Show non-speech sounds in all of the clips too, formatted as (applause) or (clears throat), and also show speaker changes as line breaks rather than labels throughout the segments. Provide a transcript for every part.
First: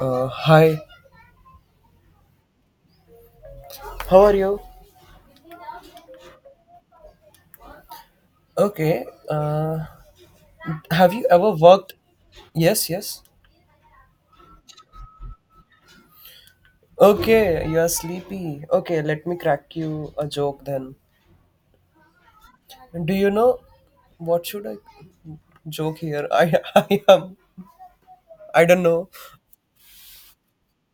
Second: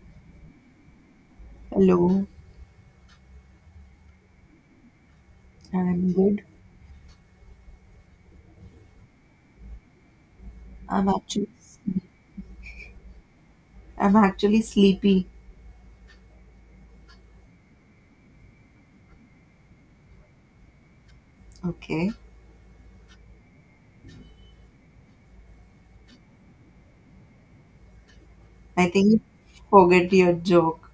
Hi,
Hello,
how are you?
I'm good.
Okay,
I'm
have you
actually
ever worked? Yes, yes.
I'm actually sleepy.
Okay, you are sleepy. Okay, let me crack you a joke then.
Okay.
Do you know what should I joke here? (laughs) I am, I don't
I
know.
think you forget your joke.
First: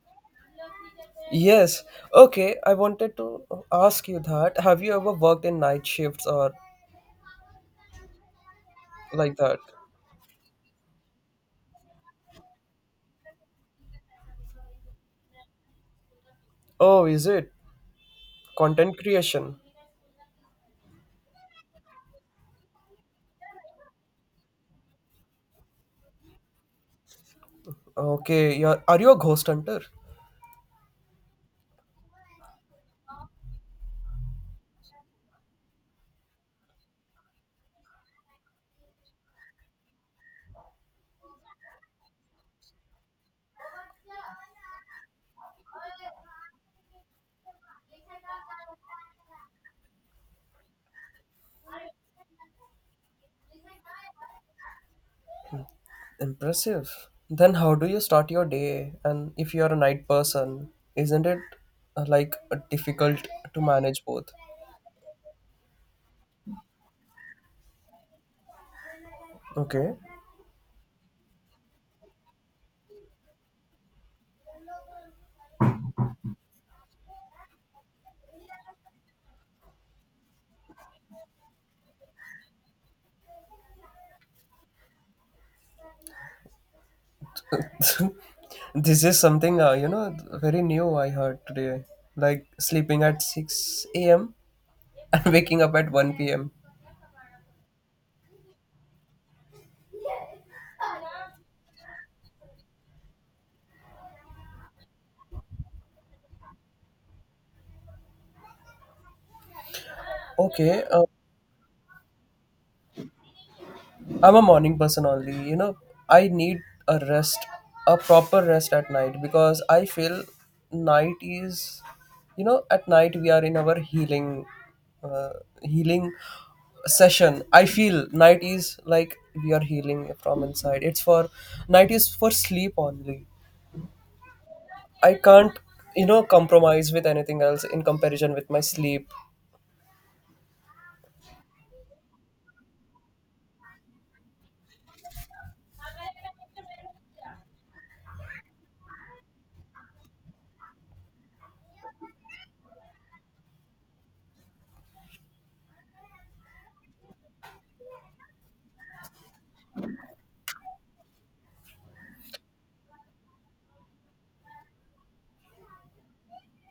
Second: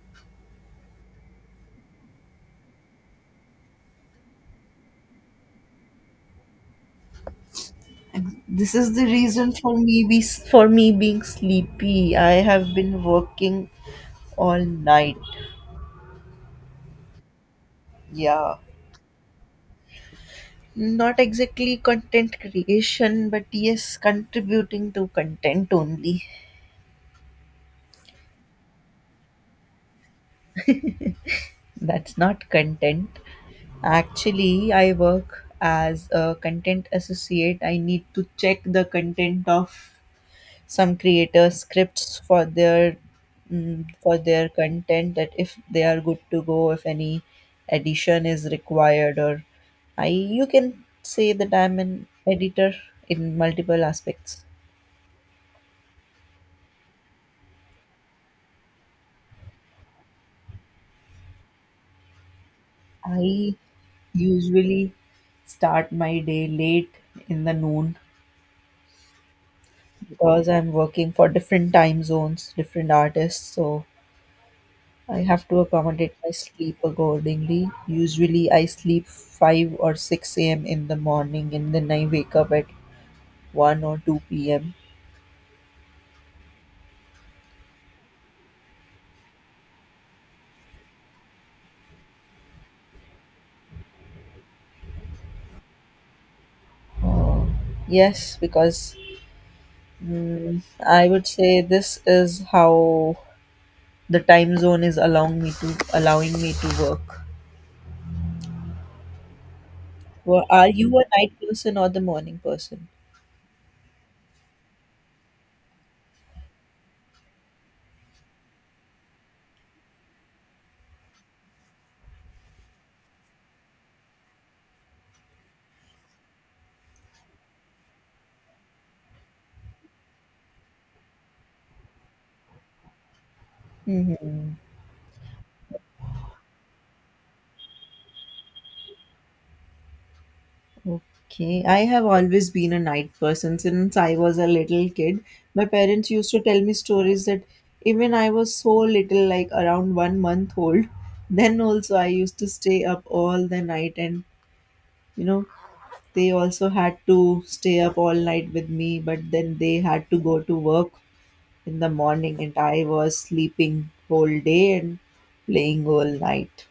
Yes, okay, I wanted to ask you that. Have you ever worked in night shifts or
And this is the
like
reason
that?
for me being sleepy. I have been working all night.
Oh, is it?
Yeah.
Content creation.
Not exactly content creation, but yes, contributing to content only.
Are you a ghost hunter?
That's not content. Actually, I work as a content associate. I need to check the content of some creators scripts for their for their content, that if they are good to go, if any addition is required, or I you can say that I'm an editor in multiple aspects.
Impressive. Then how do you start your day? And if you're a night person, isn't it like difficult
I
to manage both?
usually start my day late in the noon
Okay.
because I'm working for different time zones, different artists, so I have to accommodate my sleep accordingly. Usually, I sleep 5 or 6 a.m. in the morning and then I wake up at 1 or 2 p.m.
(laughs) This is something you know very new I heard today. Like sleeping at 6 a.m. and (laughs) waking up at 1 p.m.
Yes, because I would say this is how the time zone is allowing me to work. Well, are
Okay.
you a night person or the morning person?
I'm a morning person only. You know, I need a rest, a proper rest at night because I feel night is, you know, at night we are in our healing, uh, healing session. I feel night is like we are healing from inside. It's for night is for sleep only.
hmm
I can't, you know, compromise with anything else in comparison with my sleep.
Okay, I have always been a night person since I was a little kid. My parents used to tell me stories that even I was so little, like around one month old, (laughs) then also I used to stay up all the night, and you know, they also had to stay up all night with me, but then they had to go to work in the morning, and I was sleeping whole day and playing all night.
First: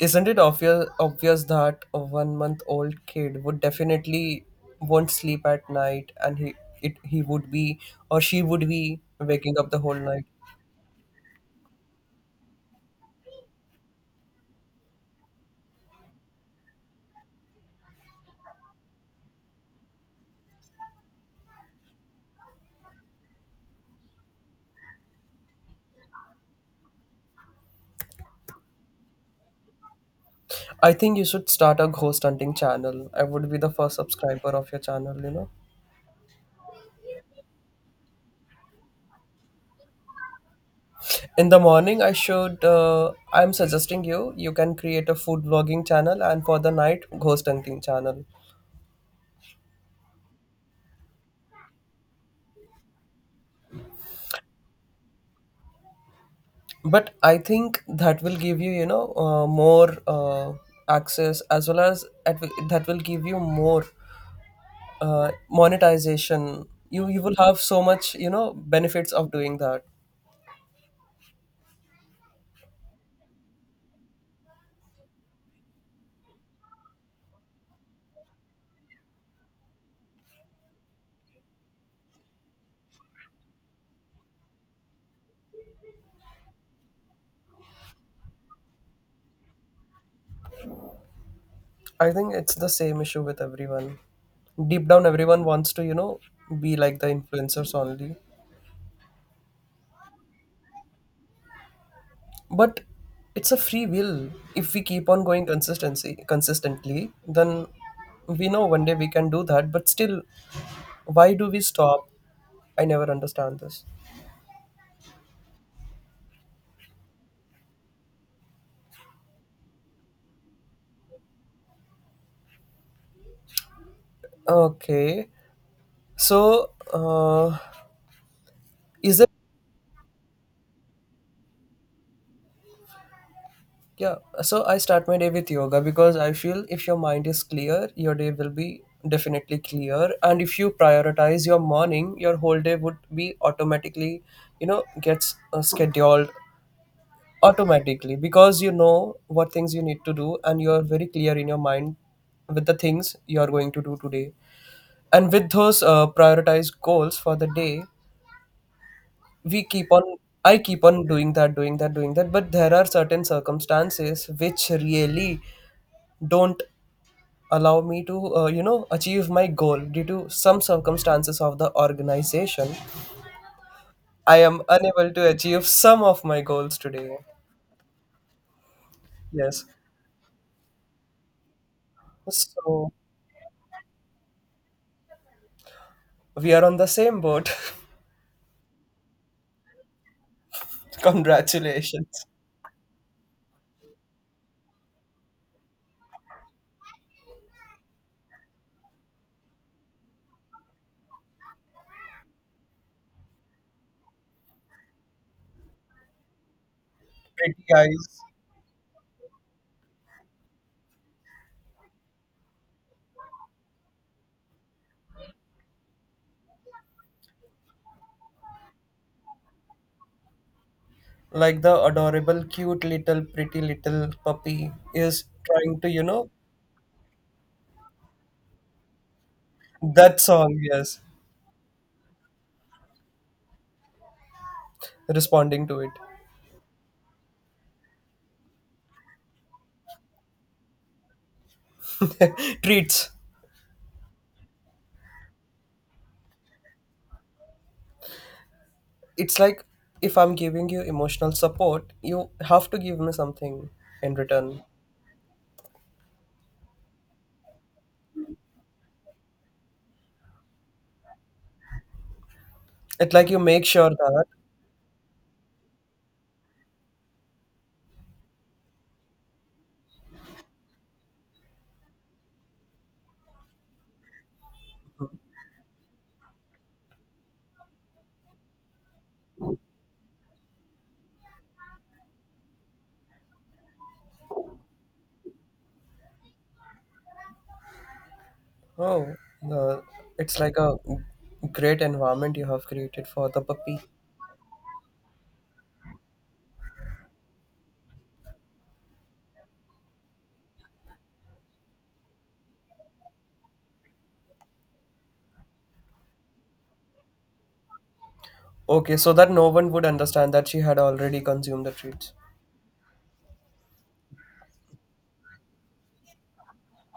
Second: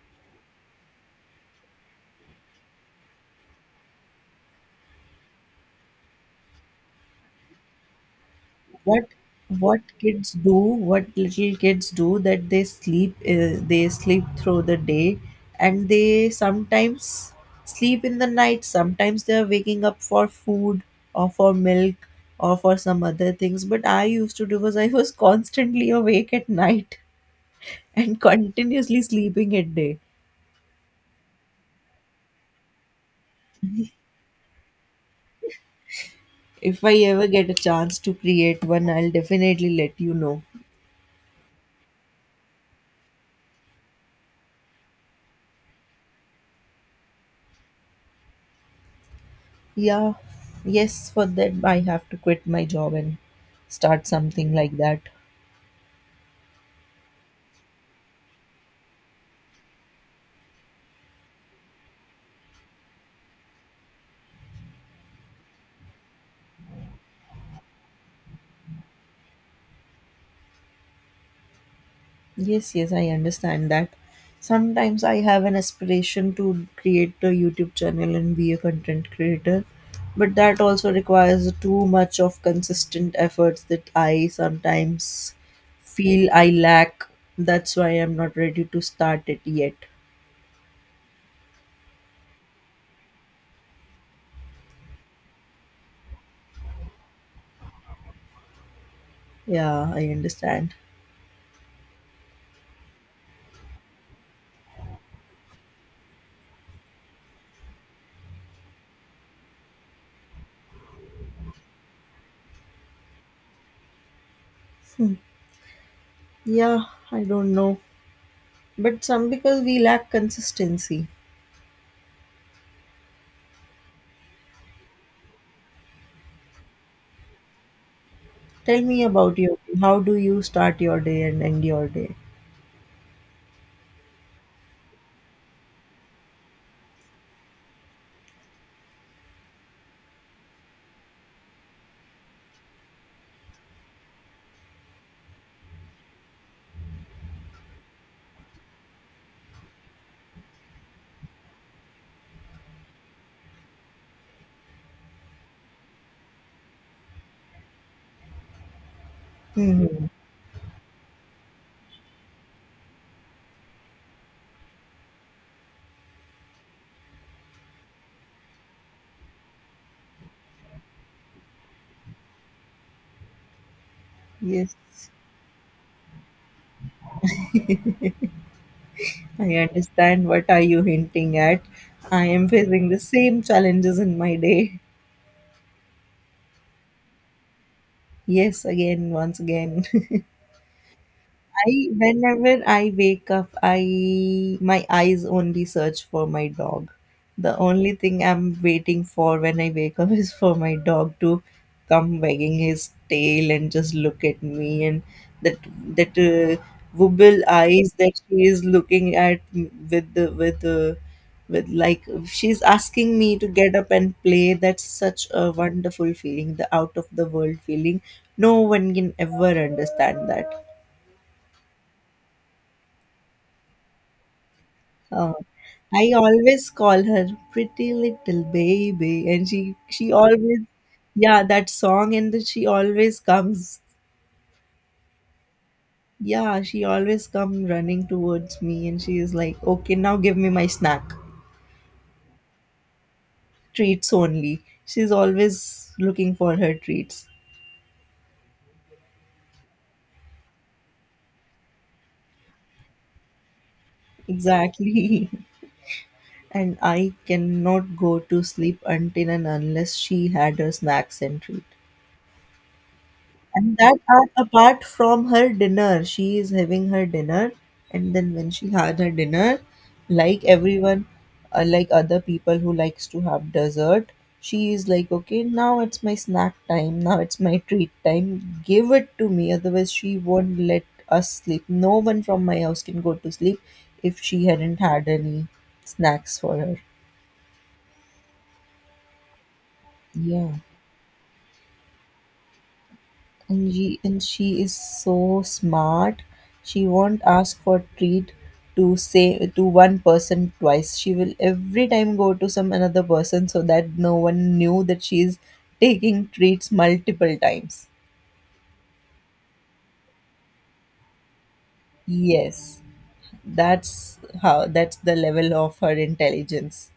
Isn't it obvious that a 1 month old kid would definitely won't sleep at night and he would be or she would be
what
waking up the
what
whole night.
kids do what little kids do, that they sleep through the day, and they sometimes sleep in the night, sometimes they are waking up for food or for milk or for some other things, but I used to do was I was constantly awake at night (laughs) and continuously sleeping at day.
I think you should start a ghost hunting channel. I would be the first subscriber of your channel, you know.
If I ever get a chance to create one, I'll definitely let you know.
In the morning I should I'm suggesting you you can create a food vlogging channel and for the night ghost hunting channel.
Yeah, yes, for that I have to quit my job and start something like that.
But I think that will give you, you know, more access as well as at, that will give you more monetization. You will have so much, you know, benefits of doing that.
Yes, yes, I understand that. Sometimes I have an aspiration to create a YouTube channel and be a content creator, but that also requires too much of consistent efforts that I sometimes feel I lack. That's why I'm not ready to start it yet.
I think it's the same issue with everyone. Deep down everyone wants to, you know, be like the influencers only.
Yeah, I understand.
But it's a free will. If we keep on going consistency consistently, then we know one day we can do that, but still, why do we stop? I never understand this.
Yeah, I don't know. But some because we lack consistency.
Okay. So,
Tell me
is it?
about your. How do you start your day and end your day?
Yeah. So I start my day with yoga because I feel if your mind is clear, your day will be definitely clear. And if you prioritize your morning, your whole day would be automatically, you know, gets scheduled automatically because you know what things you need to do and you're very clear in your mind with the things you're going to do today. And with those prioritized goals for the day, we keep on
hmm
I keep on doing that, but there are certain circumstances which really don't allow me to you know, achieve my goal. Due to some circumstances of the organization, I am
Yes,
unable to achieve some of my goals today.
I
Yes,
understand what are you hinting at. I am
so
facing the same challenges in my day.
we are on the same boat. (laughs)
Yes, again, once again. (laughs) I
Congratulations.
Whenever I wake up, I my eyes only search for my dog. The only thing I'm waiting for when I wake up (laughs) is for my dog to come wagging his tail and just look at me, and that that wobble
Pretty
eyes
eyes,
that he is looking at with the with, like, she's asking me to get up and play. That's such a wonderful feeling, the out of the world feeling. No one can ever understand that.
like the adorable cute little pretty little puppy is
Oh,
trying to, you
I
know,
always call her pretty little baby, and she
that song,
always,
yes,
yeah, that song, and then she always comes,
responding to
yeah, she always come running towards me, and she is like, okay, now give me my snack,
it. (laughs) Treats.
treats only. She's always looking for her treats.
It's like if I'm giving you emotional support, you have to give me something in return.
Exactly. (laughs) And I cannot go to sleep until and unless she had her snacks and treat.
It's like you make
And
sure
that
that,
are apart from her dinner. She is having her dinner, and then when she had her dinner, like everyone, like other people who likes to have dessert, she is like, okay, now it's my snack time. Now it's my treat time. Give it to me, otherwise she won't let us sleep. No one from my house can go to sleep if she hadn't had any snacks for her.
oh, the, it's
Yeah.
like a great environment you have created for the
and
puppy.
she, and she is so smart, she won't ask for treat to say to one person twice. She will every time go to some another person so that no one knew that she is taking treats multiple times.
Okay, so that no one would understand that she had already consumed the treats.
Yes, that's the level of her intelligence.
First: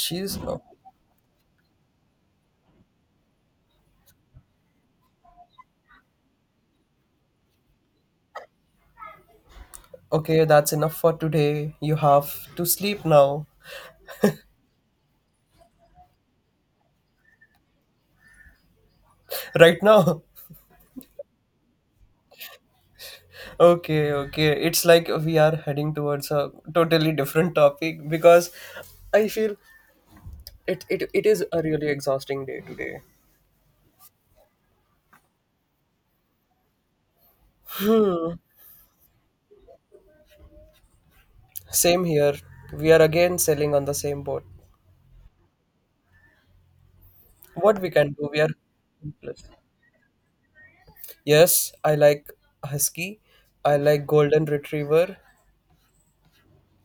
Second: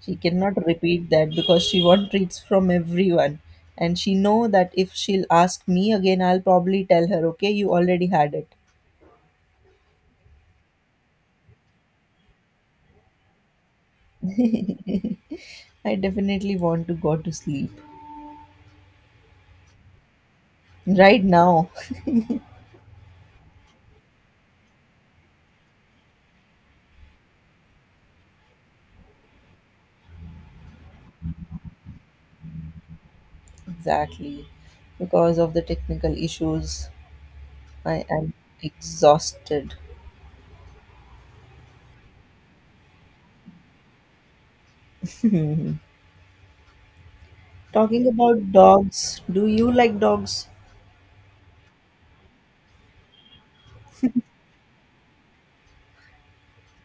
She cannot repeat that because she wants treats from everyone, and she know that if she'll ask me again, I'll probably tell her, okay, you already had it.
okay, that's enough for today. You have to sleep now. (laughs)
I definitely want to go to sleep
Right now.
right now. (laughs)
Okay, okay. It's like we are heading towards a totally different topic because I feel it is a really exhausting day today.
Exactly. Because of the technical issues, I am exhausted.
Same here. We are again sailing on the same boat. What we
Talking
can do, we are
about dogs,
helpless.
do you like dogs?
Yes, I like husky. I like golden retriever.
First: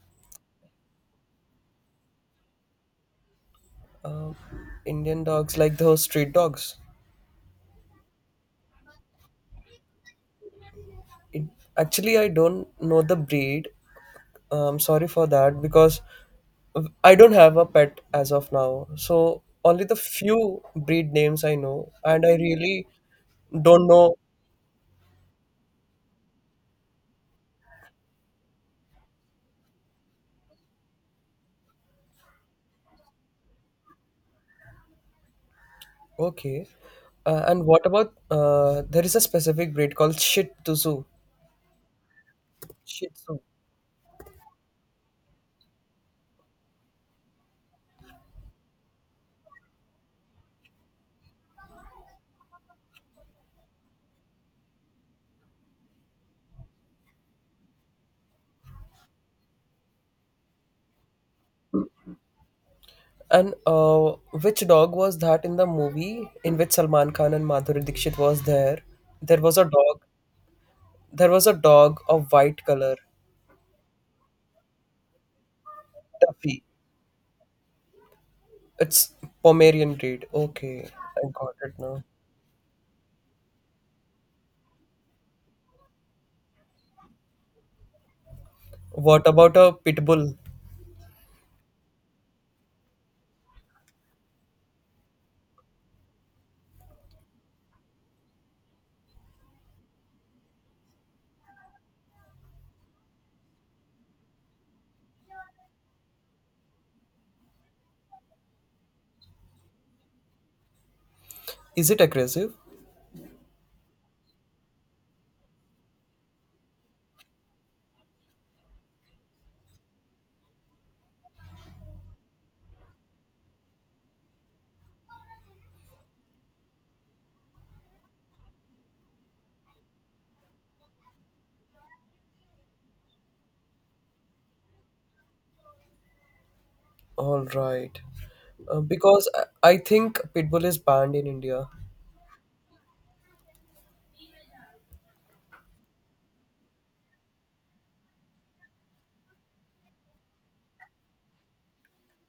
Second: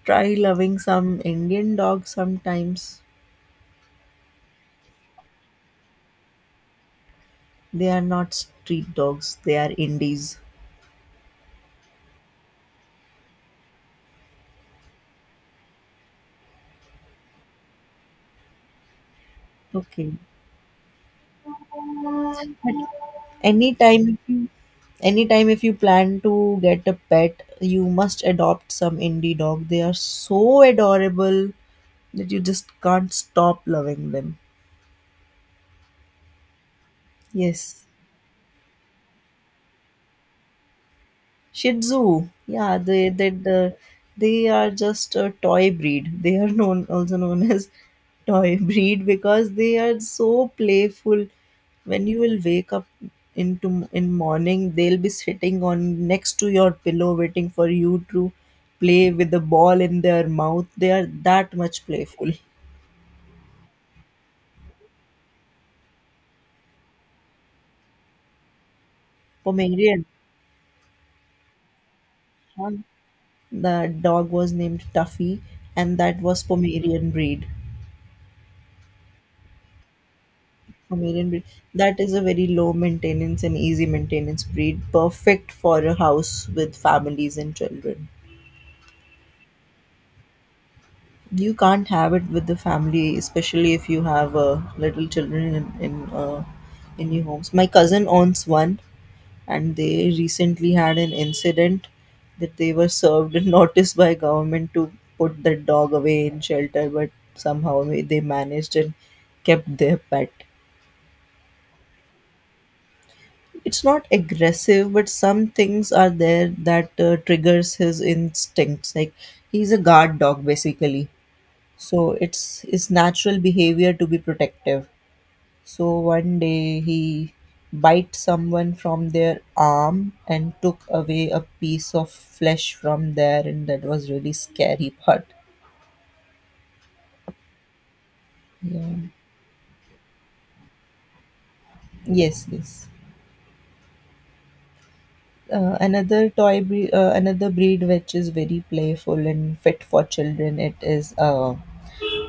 Try loving some Indian dogs sometimes.
Um, Indian dogs like those street dogs.
They are not street dogs, they are indies.
It, actually, I don't know the breed. Sorry for that because I don't have a pet as of now, so only the
Okay.
few breed names I know, and I
But
really don't
anytime
know.
if you anytime if you plan to get a pet, you must adopt some indie dog. They are so adorable that you just can't stop loving them.
Okay, and what
Yes,
about there is a specific breed called Shih Tzu.
Shih Tzu. Yeah,
Shih Tzu.
they are just a toy breed. They are known, also known as toy (laughs) breed because they are so playful. When you will wake up into in morning, they'll be sitting on next to your pillow waiting for you to play with the ball in their mouth. They are that much playful.
And which dog was that in the movie in which Salman Khan and Madhuri Dixit was there? There was a dog.
Pomeranian.
There was a dog of white color,
The dog was named Tuffy, and that was
Tuffy,
Pomerian breed.
it's Pomerian breed. Okay, I
Pomerian breed.
got it
That
now.
is a very low maintenance and easy maintenance breed, perfect for a house with families and children.
What about a pit bull?
You can't have it with the family, especially if you have little children in in, uh, in your homes. My cousin owns one, and they recently had an incident that they were served a (laughs) notice by government to put the dog away in shelter, but somehow they managed and kept their pet.
Is it aggressive?
It's not aggressive, but some things are there that triggers his instincts. Like, he's a guard dog basically, so it's his natural behavior to be protective. So one day he bit someone from their arm and took away a piece of flesh from there, and that was really scary part.
All right.
Yeah.
Because I think Pitbull is banned in India.
Yes, yes. Another toy breed, another breed which is very playful and fit for children. It is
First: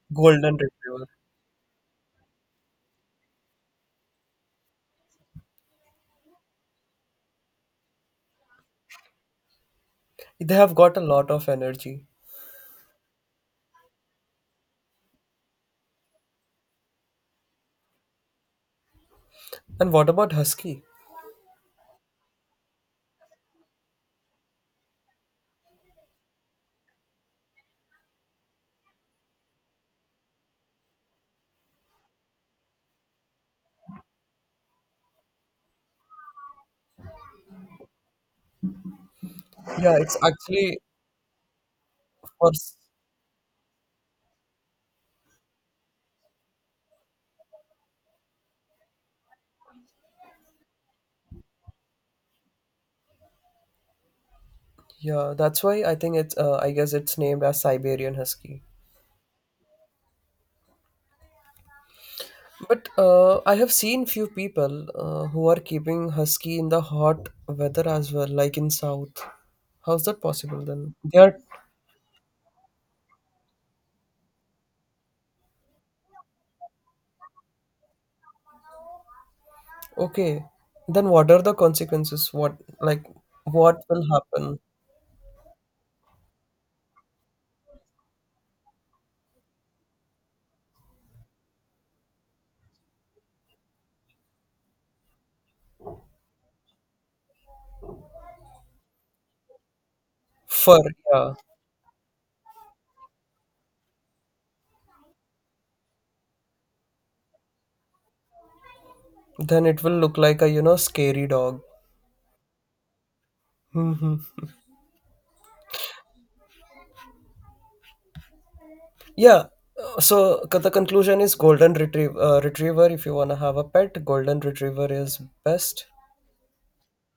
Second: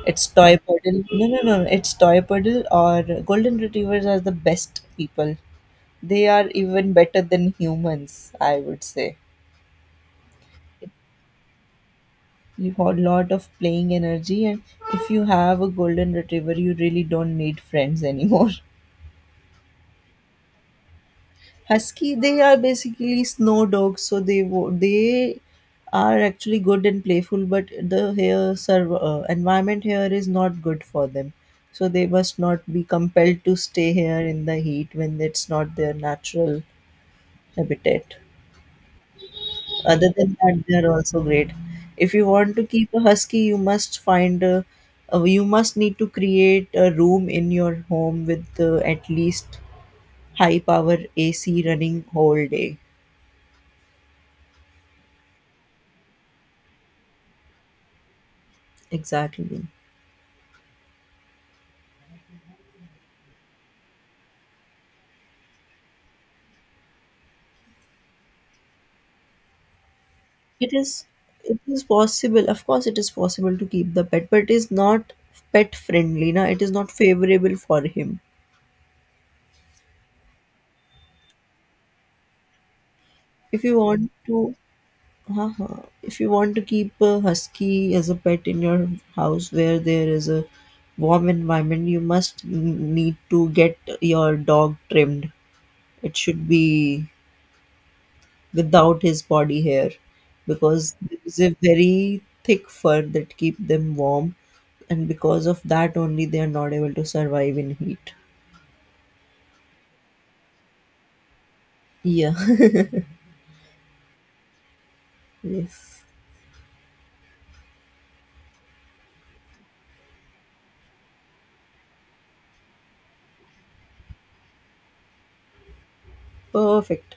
it's
Golden
toy poodle.
Retriever.
No, no, no. It's toy poodle or golden retrievers are the best people. They are even better than humans, I would say.
They have got a lot of energy.
You have a lot of playing energy, and if you have a golden retriever, you really don't need friends anymore.
And what about Husky?
(laughs) Husky, they are basically snow dogs, so they are actually good and playful, but the here environment here is not good for them, so they must not be compelled to stay here in the heat when it's not their natural habitat.
Yeah,
Other
it's
than that, they
actually
are also great. If you
for
want to keep a husky, you must find you must need to create a room in your home with at least high power AC running whole day.
yeah, that's why I think it's I guess it's named as Siberian Husky.
Exactly.
But I have seen few people who are keeping husky in the hot weather as well, like in south. How's that possible
It
then?
is
They are
it is possible. Of course, it is possible to keep the pet, but it is not pet friendly. Na, it is not favorable for him.
okay. Then what are the consequences? What like
If you
what will
want to
happen?
Uh-huh. If you want to keep a husky as a pet in your house where there is a warm environment, you must need to get your dog trimmed. It should be without his body hair
Fur,
because there
yeah.
is a very thick fur that keep them warm, and because of that only they are not able to survive in heat.
Then it will look like a, you know, scary dog.
Yeah.
Hmm.
(laughs) Yes.
Yeah. So the conclusion is golden retrieve, retriever. If you want to have a pet, golden retriever is best.
Perfect.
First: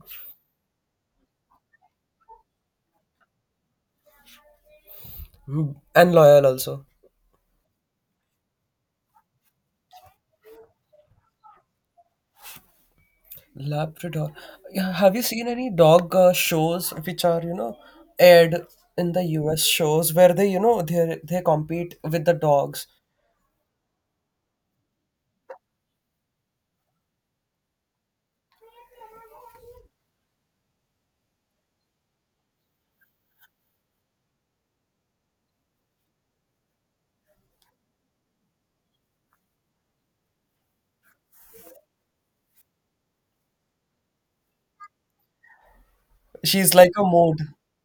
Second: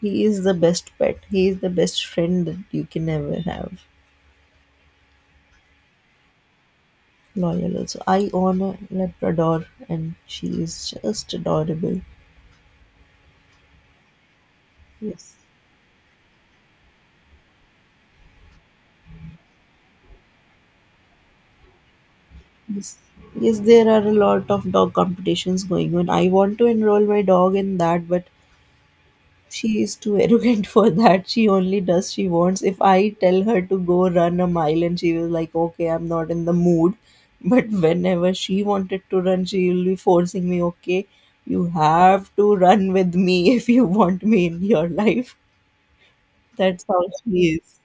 He is the best pet. He is the best friend that you can ever have.
Mm, and loyal also.
Loyal also. I own a Labrador and she is just adorable.
Labrador. Yeah, have you
Yes.
seen any dog shows which are, you know, aired in the US shows where they, you know, they compete with the dogs?
Yes. Yes, there are a lot of dog competitions going on. I want to enroll my dog in that, but she is too (laughs) arrogant for that. She only does she wants. If I tell her to go run a mile and she was like, okay, I'm not in the mood. (laughs) But whenever she wanted to run, she will be forcing me, okay, you have to run with me (laughs) if you want me in your life.
She's
That's
like a
how
mood.
she is.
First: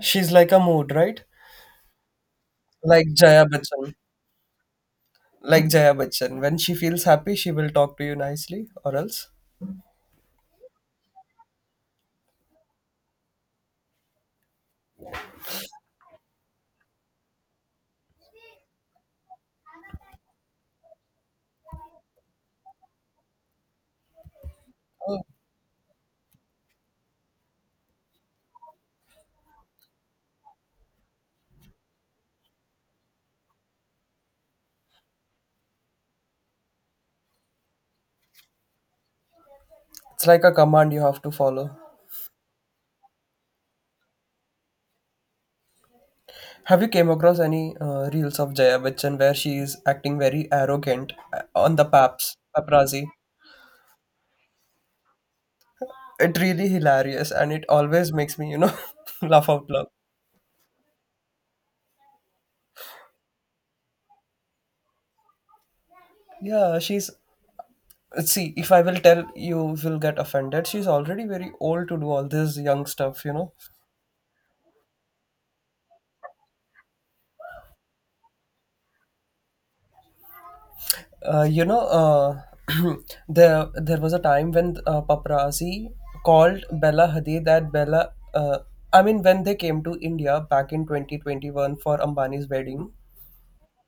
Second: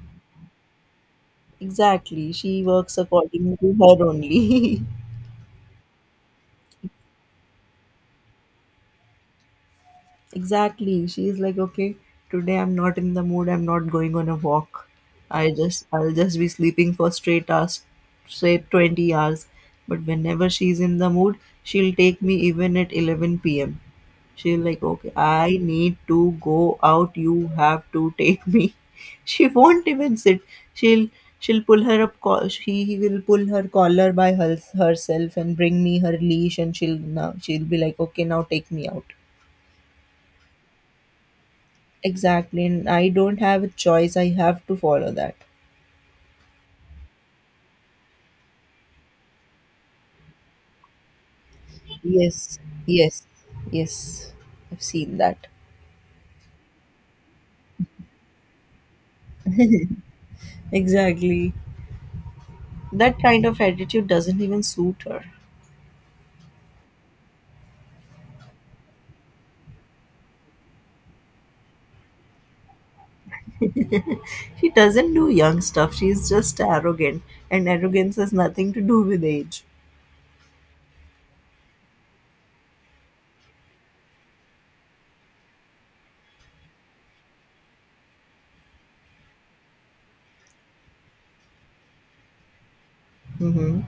She's like a mood, right?
Exactly. She works
Like Jaya
according to
Bachchan.
her only. (laughs)
Like Jaya Bachchan. When she feels happy, she will talk to you nicely, or else
Exactly. She's like, okay, today I'm not in the mood. I'm not going on a walk. I'll just be sleeping for straight hours, straight 20 hours. But whenever she's in the mood, she'll take me even at 11 p.m. She'll like, okay,
oh,
I need to go out. You have to take me. (laughs) She won't even sit. She'll, She will pull her collar by herself and bring me her leash. And she'll now, she'll be like, okay, now take me out.
it's like a command you have to follow.
Exactly. And I don't have a choice. I have to follow that.
Have you came across any reels of Jaya Bachchan where she is acting very arrogant on the paps
Yes.
paparazzi?
Yes. Yes, I've seen that.
It really hilarious, and it always makes me, you know, (laughs) laugh out loud.
Exactly. That kind of attitude doesn't even suit her.
Yeah, she's. See, if I will tell you, will get offended. She's already very old to do all this young stuff, you know.
She doesn't do young stuff. She's just arrogant. And arrogance has nothing to do with age.
Uh, you know, uh, (clears throat) there was a time when paparazzi called Bella Hadid that Bella. I mean, when they came to India back in 2021 for Ambani's wedding,
Mm-hmm.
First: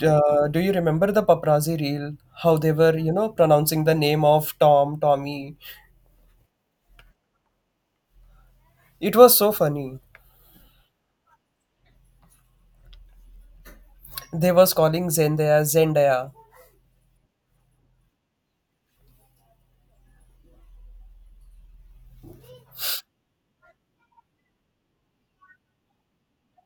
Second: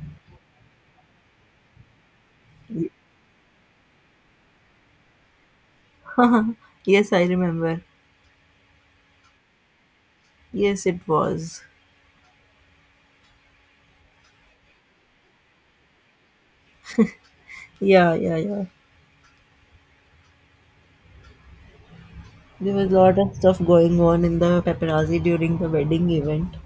do you remember the paparazzi reel? How they were, you know, pronouncing the name of Tom, Tommy.
(laughs) Yes, I remember.
It was so funny.
Yes, it was.
They was calling Zendaya, Zendaya.
Yeah, yeah, yeah. There was a lot of stuff going on in the paparazzi during the wedding event,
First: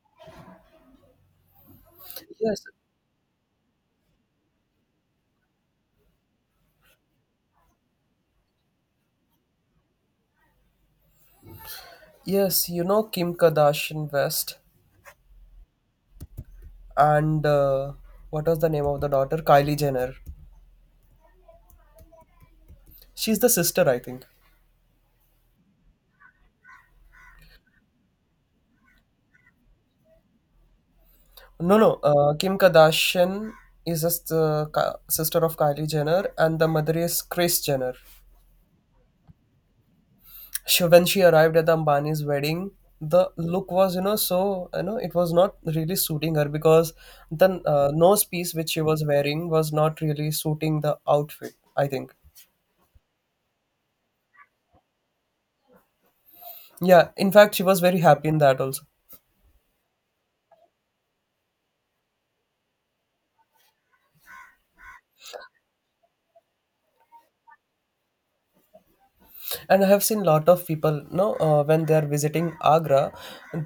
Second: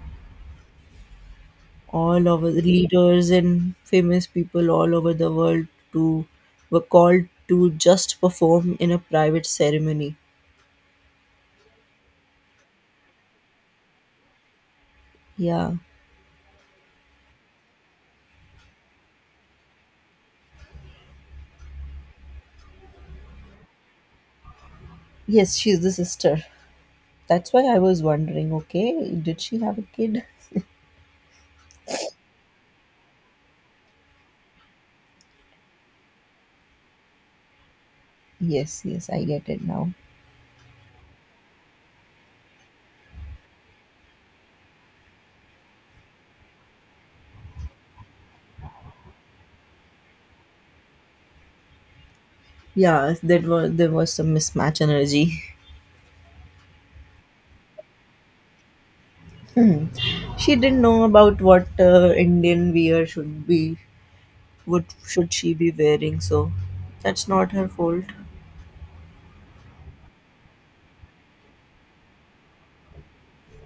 all over
Yes,
the leaders and famous people all over the world to were called to just perform in a private ceremony.
yes, you know Kim Kardashian West
Yeah.
and what was the name of the daughter? Kylie Jenner. She's the sister, I think.
Yes, she's the sister. That's why I was wondering, okay, did she have a kid?
No, no. Kim Kardashian is just the sister of Kylie Jenner, and the mother is Kris Jenner.
Yes, yes, I get it now.
She, when she arrived at the Ambani's wedding, the look was, you know, so you know, it was not really suiting her because the nose piece which she was wearing was not really suiting the outfit. I think.
Yeah, that was there was some mismatch energy.
Yeah. In fact, she was very happy in that also.
She didn't know about what Indian wear should be, what should she be wearing, so that's not her fault.
And I have seen lot of people no when they are visiting Agra,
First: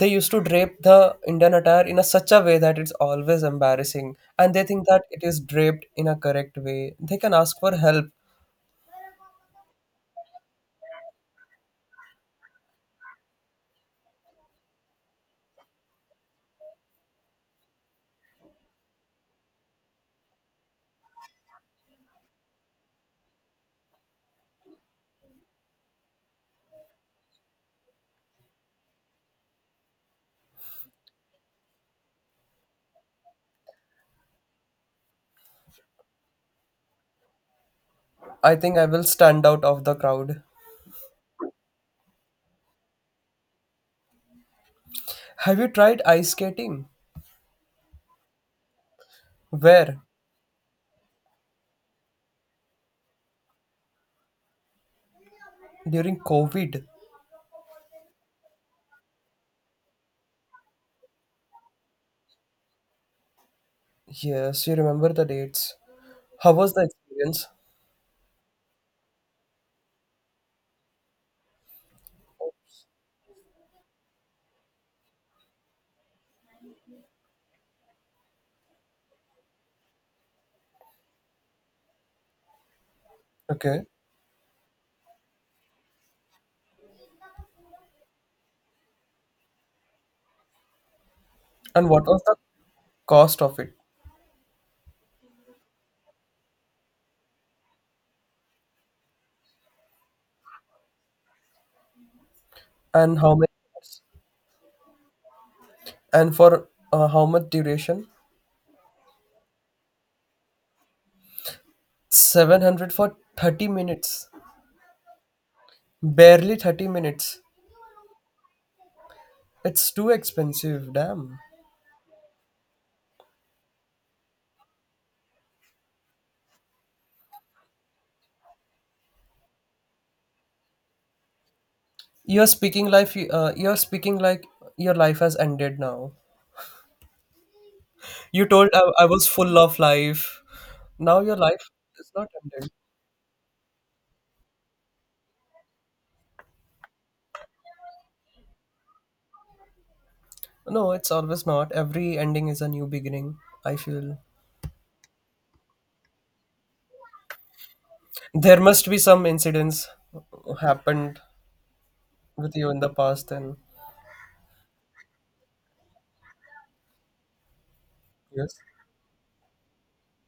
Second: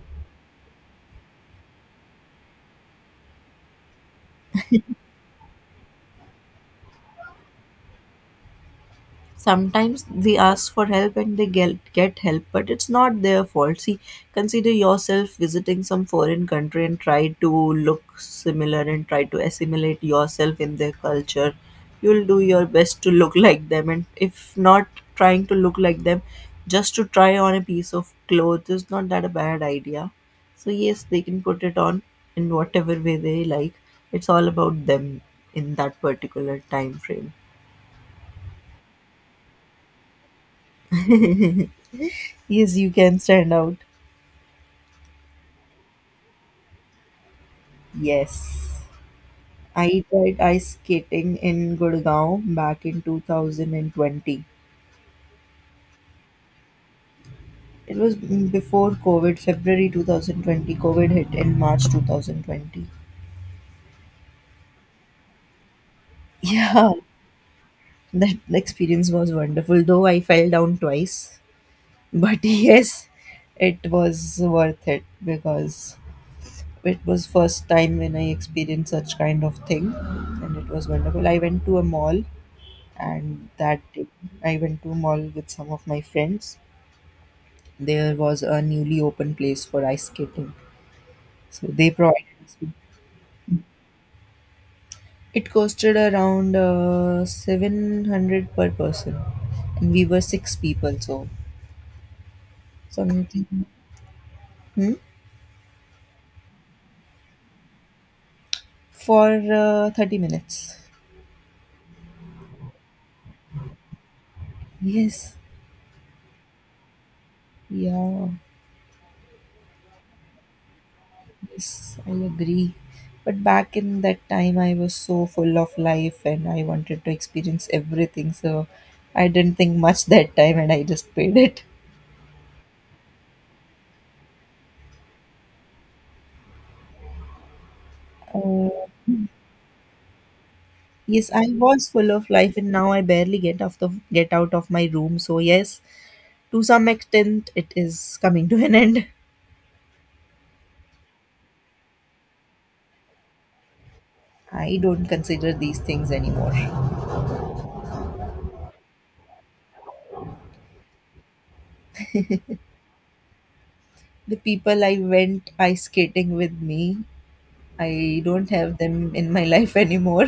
they used to drape the Indian attire in a such a way that it's always embarrassing, and they think that it is draped in a correct way. They can ask for help.
Sometimes they ask for help and they get help, but it's not their fault, see. Consider yourself visiting some foreign country and try to look similar and try to assimilate yourself in their culture. You'll do your best to look like them, and if not trying to look like them, just to try on a piece of cloth is not that a bad idea. So yes, they can put it on in whatever way they like. It's all about them in that particular time frame.
I think I will stand out of the crowd.
Yes, you can stand out.
Have you tried ice skating?
Yes,
Where
I tried ice skating in Gurgaon back in 2020.
during COVID?
It was before COVID, February 2020. COVID hit in March 2020. (laughs)
Yes, you remember the dates. How was the
Yeah,
experience?
that experience was wonderful, though I fell down twice. But (laughs) yes, it was worth it because it was first time when I experienced such kind of thing and it was wonderful. I went to a mall, and
Okay,
that day I went to a mall with some of my friends. There was a newly open place for ice skating, so
and
they
what was
provided
the
us with-
cost of it?
It costed around 700 per person, and we were six people, so
And
something.
how many?
Hmm?
And for how much duration?
For 30 minutes.
700 for 30 minutes.
Yes,
Barely 30 minutes.
yeah,
It's too expensive, damn.
yes, I agree. But back in that time, I was so full of life and I wanted to experience everything. So I didn't think much that time and I just paid it.
You're speaking life you're speaking like your life has ended now. You told
Uh,
I was full of life. Now
Yes,
your
I
life
was
is
full
not
of life
ended.
and now I barely get out of my room. So yes, to some extent it is coming to an end.
No, it's always not. Every ending is a new beginning, I feel.
I don't consider these things anymore.
There must be some incidents happened with you in the past and
The people I went ice skating with me, I don't
yes.
have them in my life anymore.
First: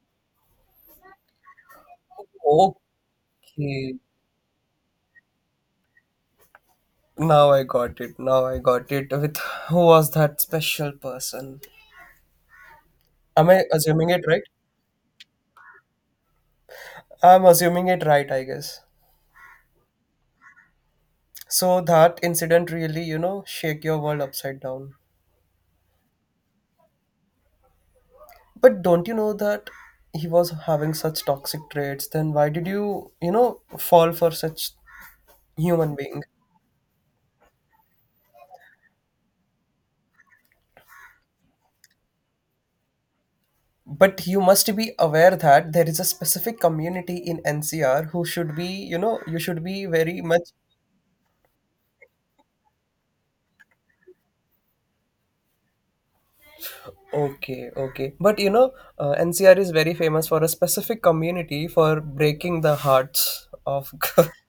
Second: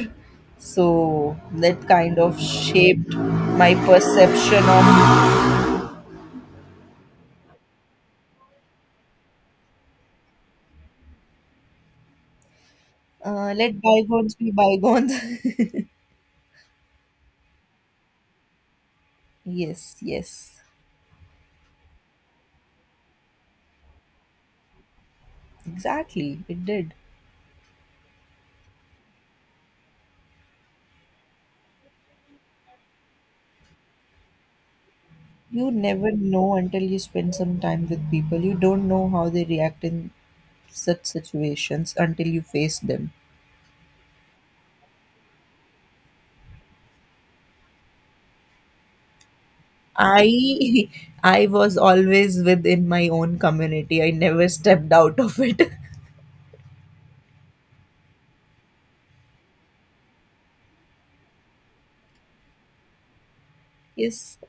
So that kind of shaped my
Okay.
perception of
Now I got it. With who was that special person? Am
uh,
I
Let
assuming it
bygones
right?
be bygones.
I'm assuming it right, I guess.
(laughs) Yes, yes.
So that incident really, you know, shake your world upside down.
Exactly. It did.
But don't you know that he was having such toxic traits? Then why did you, you know, fall for such
You
human
never
being?
know until you spend some time with people. You don't know how they react in such situations until you face them.
But you must be aware that there is a specific community in NCR who should be, you know, you should be very much
I (laughs) I was always within my own community. I never stepped out of it. (laughs)
okay, okay. But you know, NCR is very famous for a specific community for breaking the hearts of
Yes,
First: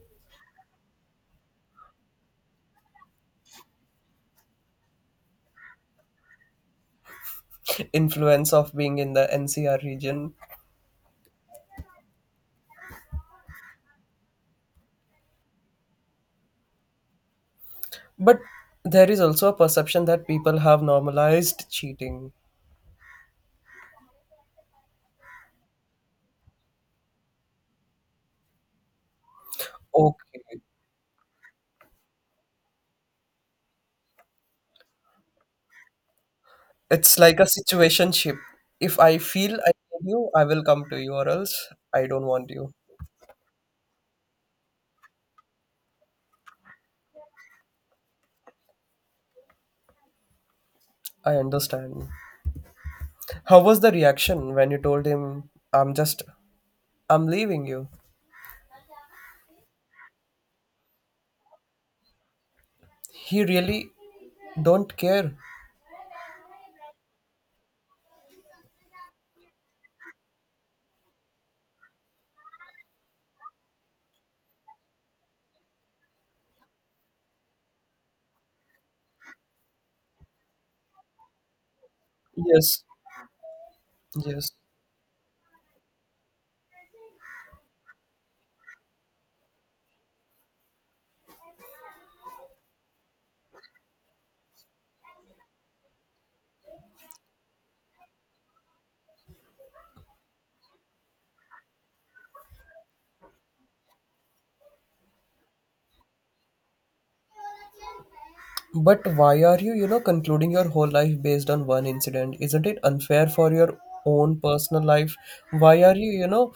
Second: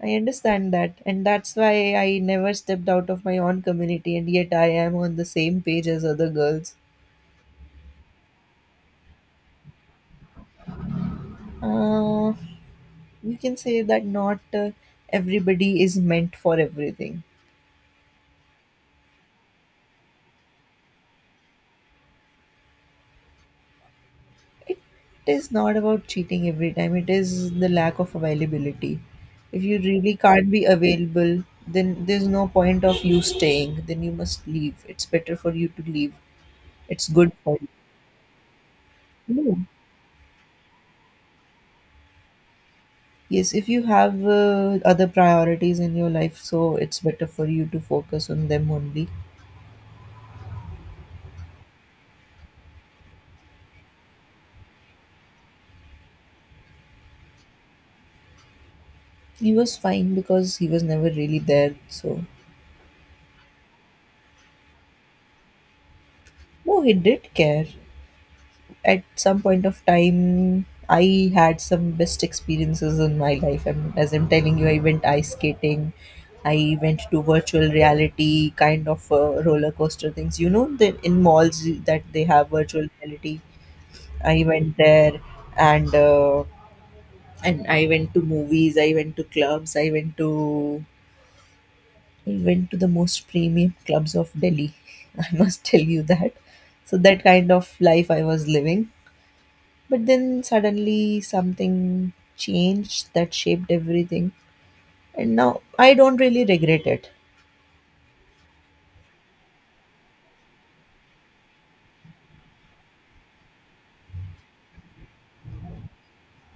I understand that. And that's why I never stepped out of my own community, and yet I am on the same page as other girls.
(laughs) influence of being in the NCR region.
Uh, you can say that not everybody is meant for everything.
But there is also a perception that people have normalized cheating.
It is not about cheating every time, it is the lack of availability. If you really can't
Okay.
be available, then there's no point of you staying. Then you must leave. It's better for you to leave. It's
It's
good
like a
for you.
situationship. If I feel
No.
I need you, I will come to you, or else I don't want you.
Yes, if you have other priorities in your life, so it's better for you to focus on them only.
I understand. How was the reaction when you told him, I'm just, I'm leaving you?
He was fine because he was never really there. So,
He really don't care.
no, he did care. At some point of time I had some best experiences in my life, and as I'm telling you, I went ice skating. I went to virtual reality kind of roller coaster things, you know, the in malls that they have
Yes,
virtual reality. I
yes.
went there. And uh, and I went to movies, I went to clubs, I went to the most premium clubs of Delhi. (laughs) I must tell you that. So that kind of life I was living. But then suddenly something changed that shaped everything. And now I don't really regret it.
But why are you, you know, concluding your whole life based on one incident? Isn't it unfair for your own personal life? Why are you, you know,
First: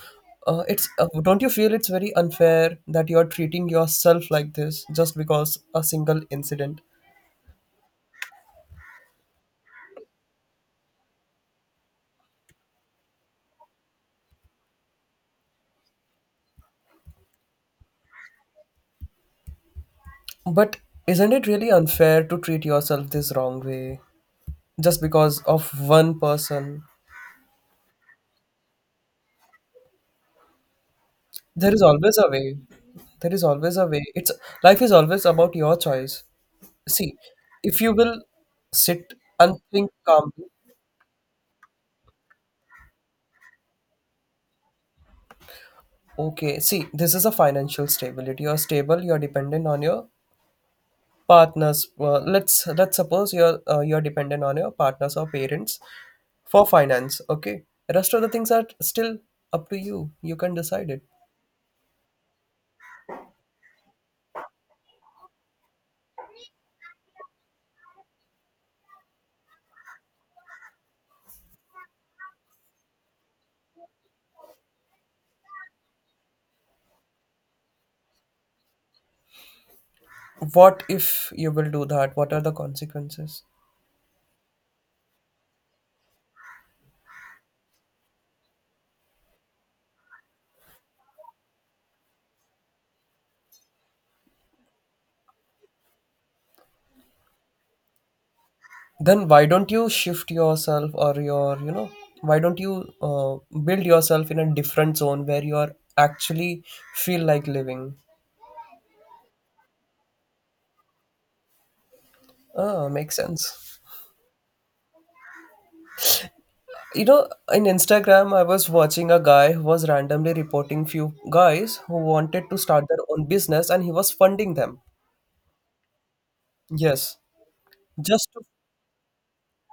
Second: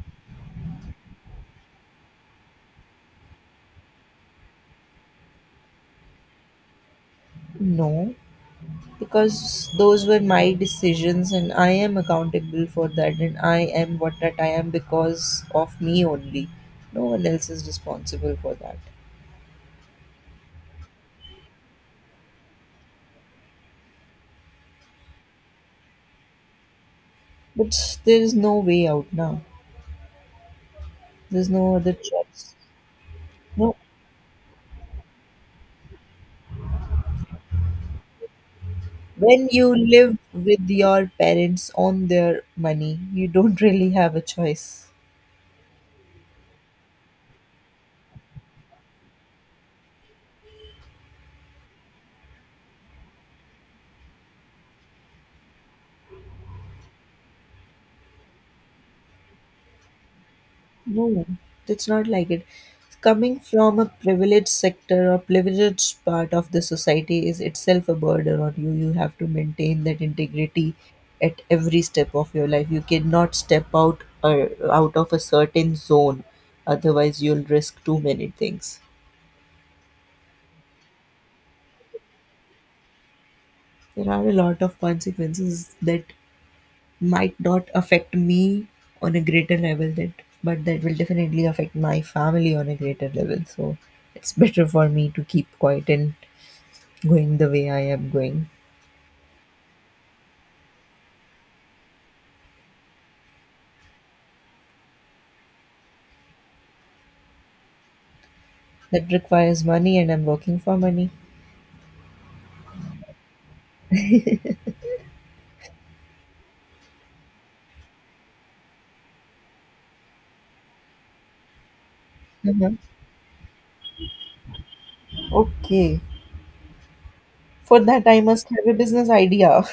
it's don't you feel it's very unfair that you're treating yourself like this just because a single incident?
No, because those were my decisions and I am accountable for that, and I am what that I am because of me only. No one else is responsible for that.
But isn't it really unfair to treat yourself this wrong way just because of one person?
But there is no way out now. There's
There
no
is
other
always a
choice.
way.
No.
It's life is always about your choice. See, if you will sit
When
and
you
think
live
calmly,
with your parents on their money, you don't (laughs) really have a choice.
okay, see, this is a financial stability. You're stable, you're dependent on your partners. Well, let's suppose you're dependent on your partners or parents for finance, okay? Rest of the things are still up to you. You can decide it.
No, it's not like it. Coming from a privileged sector or privileged part of the society is itself a burden on you. You have to maintain that integrity at every step of your life. You cannot step out out of a certain zone, otherwise you'll risk too many things.
What if you will do that? What are the consequences?
There are a lot of consequences that might not affect me on a greater level that but that will definitely affect my family on a greater level, so it's better for me to keep quiet and going the way I am going.
Then why don't you shift yourself or your, you know, why don't you build yourself in a different zone where you are actually feel like living?
That requires money and I'm working for money.
Ah, makes sense. You know, in Instagram I was watching a guy who was randomly reporting few guys who wanted to
Mhm.
start their own business and he was funding them.
Okay.
Yes,
For that I
just to,
must have a business idea.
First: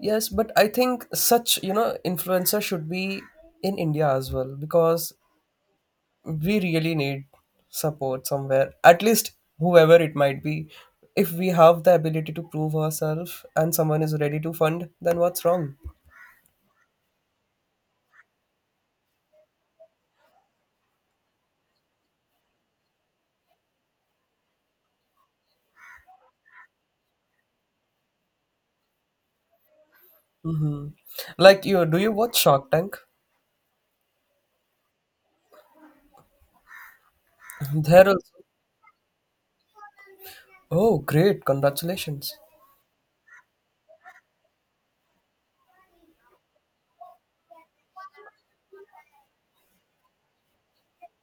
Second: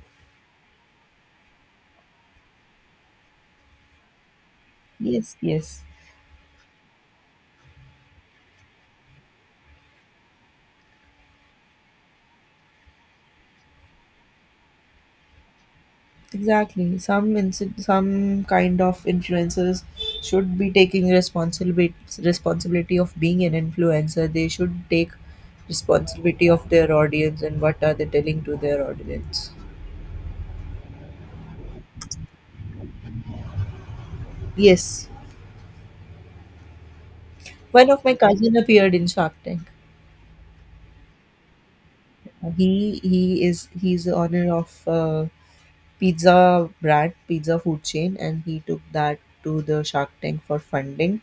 yes, but I think such, you know, influencer should be in India as well
(laughs)
because
Yes, yes.
we really need support somewhere, at least whoever it might be. If we have the ability to prove ourselves and someone is ready to fund, then what's wrong?
Exactly. Some kind of influencers should be taking responsibility of being an influencer. They should take responsibility of their audience and what are they telling to their audience.
Hmm. Like you, do you watch Shark Tank?
Yes, one of
There
my
also?
cousin appeared in Shark Tank.
Oh, great, congratulations.
He's the owner of pizza brand, pizza food chain, and he took that to the Shark Tank for funding.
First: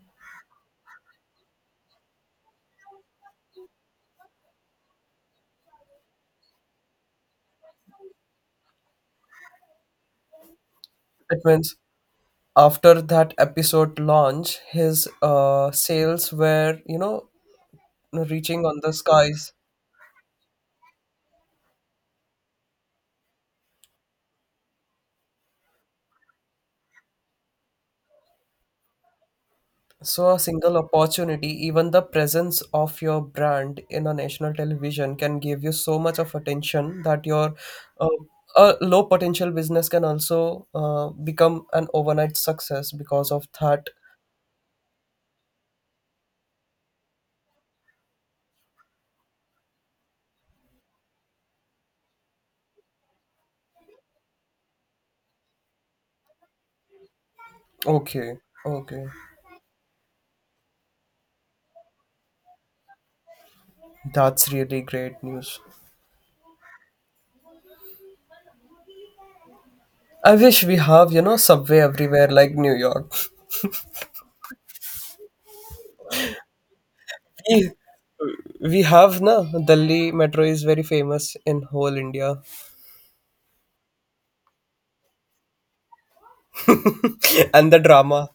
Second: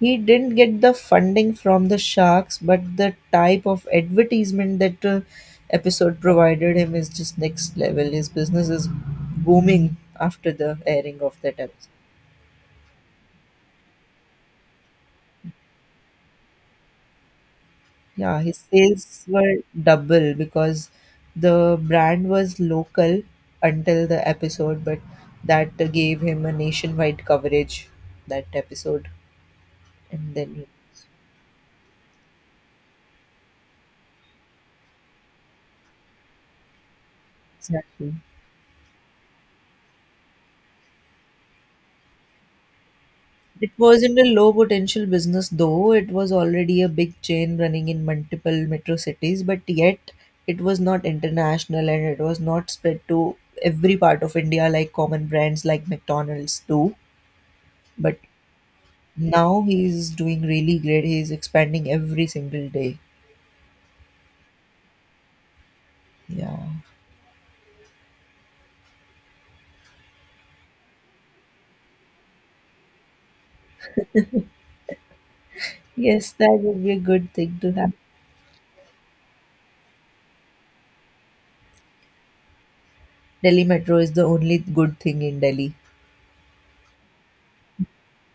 He didn't get the funding from the sharks, but the type of advertisement that episode provided him is just next level. His business is booming after the airing of
It
that
means
episode.
after that episode launch, his sales were, you know,
Yeah, his
reaching on the
sales
skies.
were double because the brand was local until the episode, but that gave him a nationwide coverage, that episode.
So,
And
a
then.
single opportunity, even the presence of your brand in a national television, can give you so much of attention that your uh,
Exactly.
a low potential business can also become an overnight success because of
It
that.
wasn't a low potential business though. It was already a big chain running in multiple metro cities, but yet it was not international and it was not spread to every part of India like common brands like McDonald's do. But
Okay, okay,
now he's doing really great. He's expanding every single day.
that's really great news.
Yeah.
I wish we have, you know, subway everywhere like New York.
Yes, that would be a good thing to have.
We have na Delhi metro is very famous in whole India.
Delhi Metro is the only good thing in Delhi.
(laughs) And the drama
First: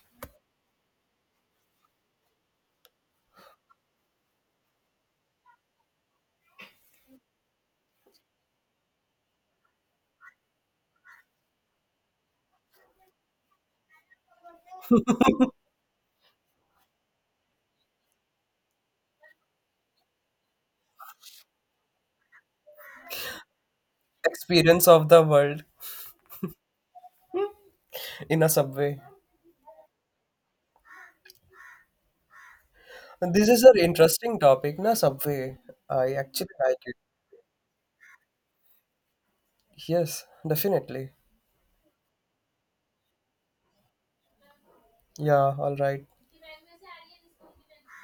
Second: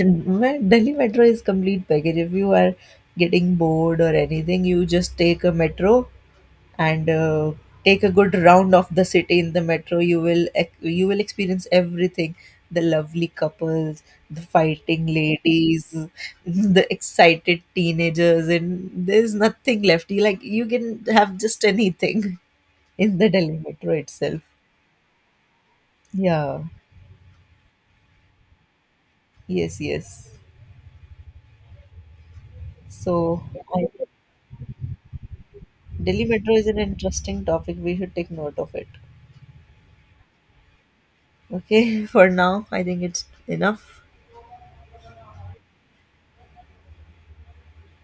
Well, Delhi Metro is complete package. If you are getting bored or anything, you just take a metro and take a good round of the city in the metro. You will experience everything: the lovely couples, the fighting ladies, (laughs) the excited teenagers, and there's nothing left. You, like, you can have just anything (laughs) in the Delhi Metro itself.
experience of the world
Yeah.
in a subway.
Yes. Yes. So
This is an
I
interesting topic, na Subway. I
Delhi
actually
Metro is
like
an
it.
interesting topic. We should take note of it.
Yes, definitely.
Okay, (laughs) for now, I think it's enough.
Yeah, all right.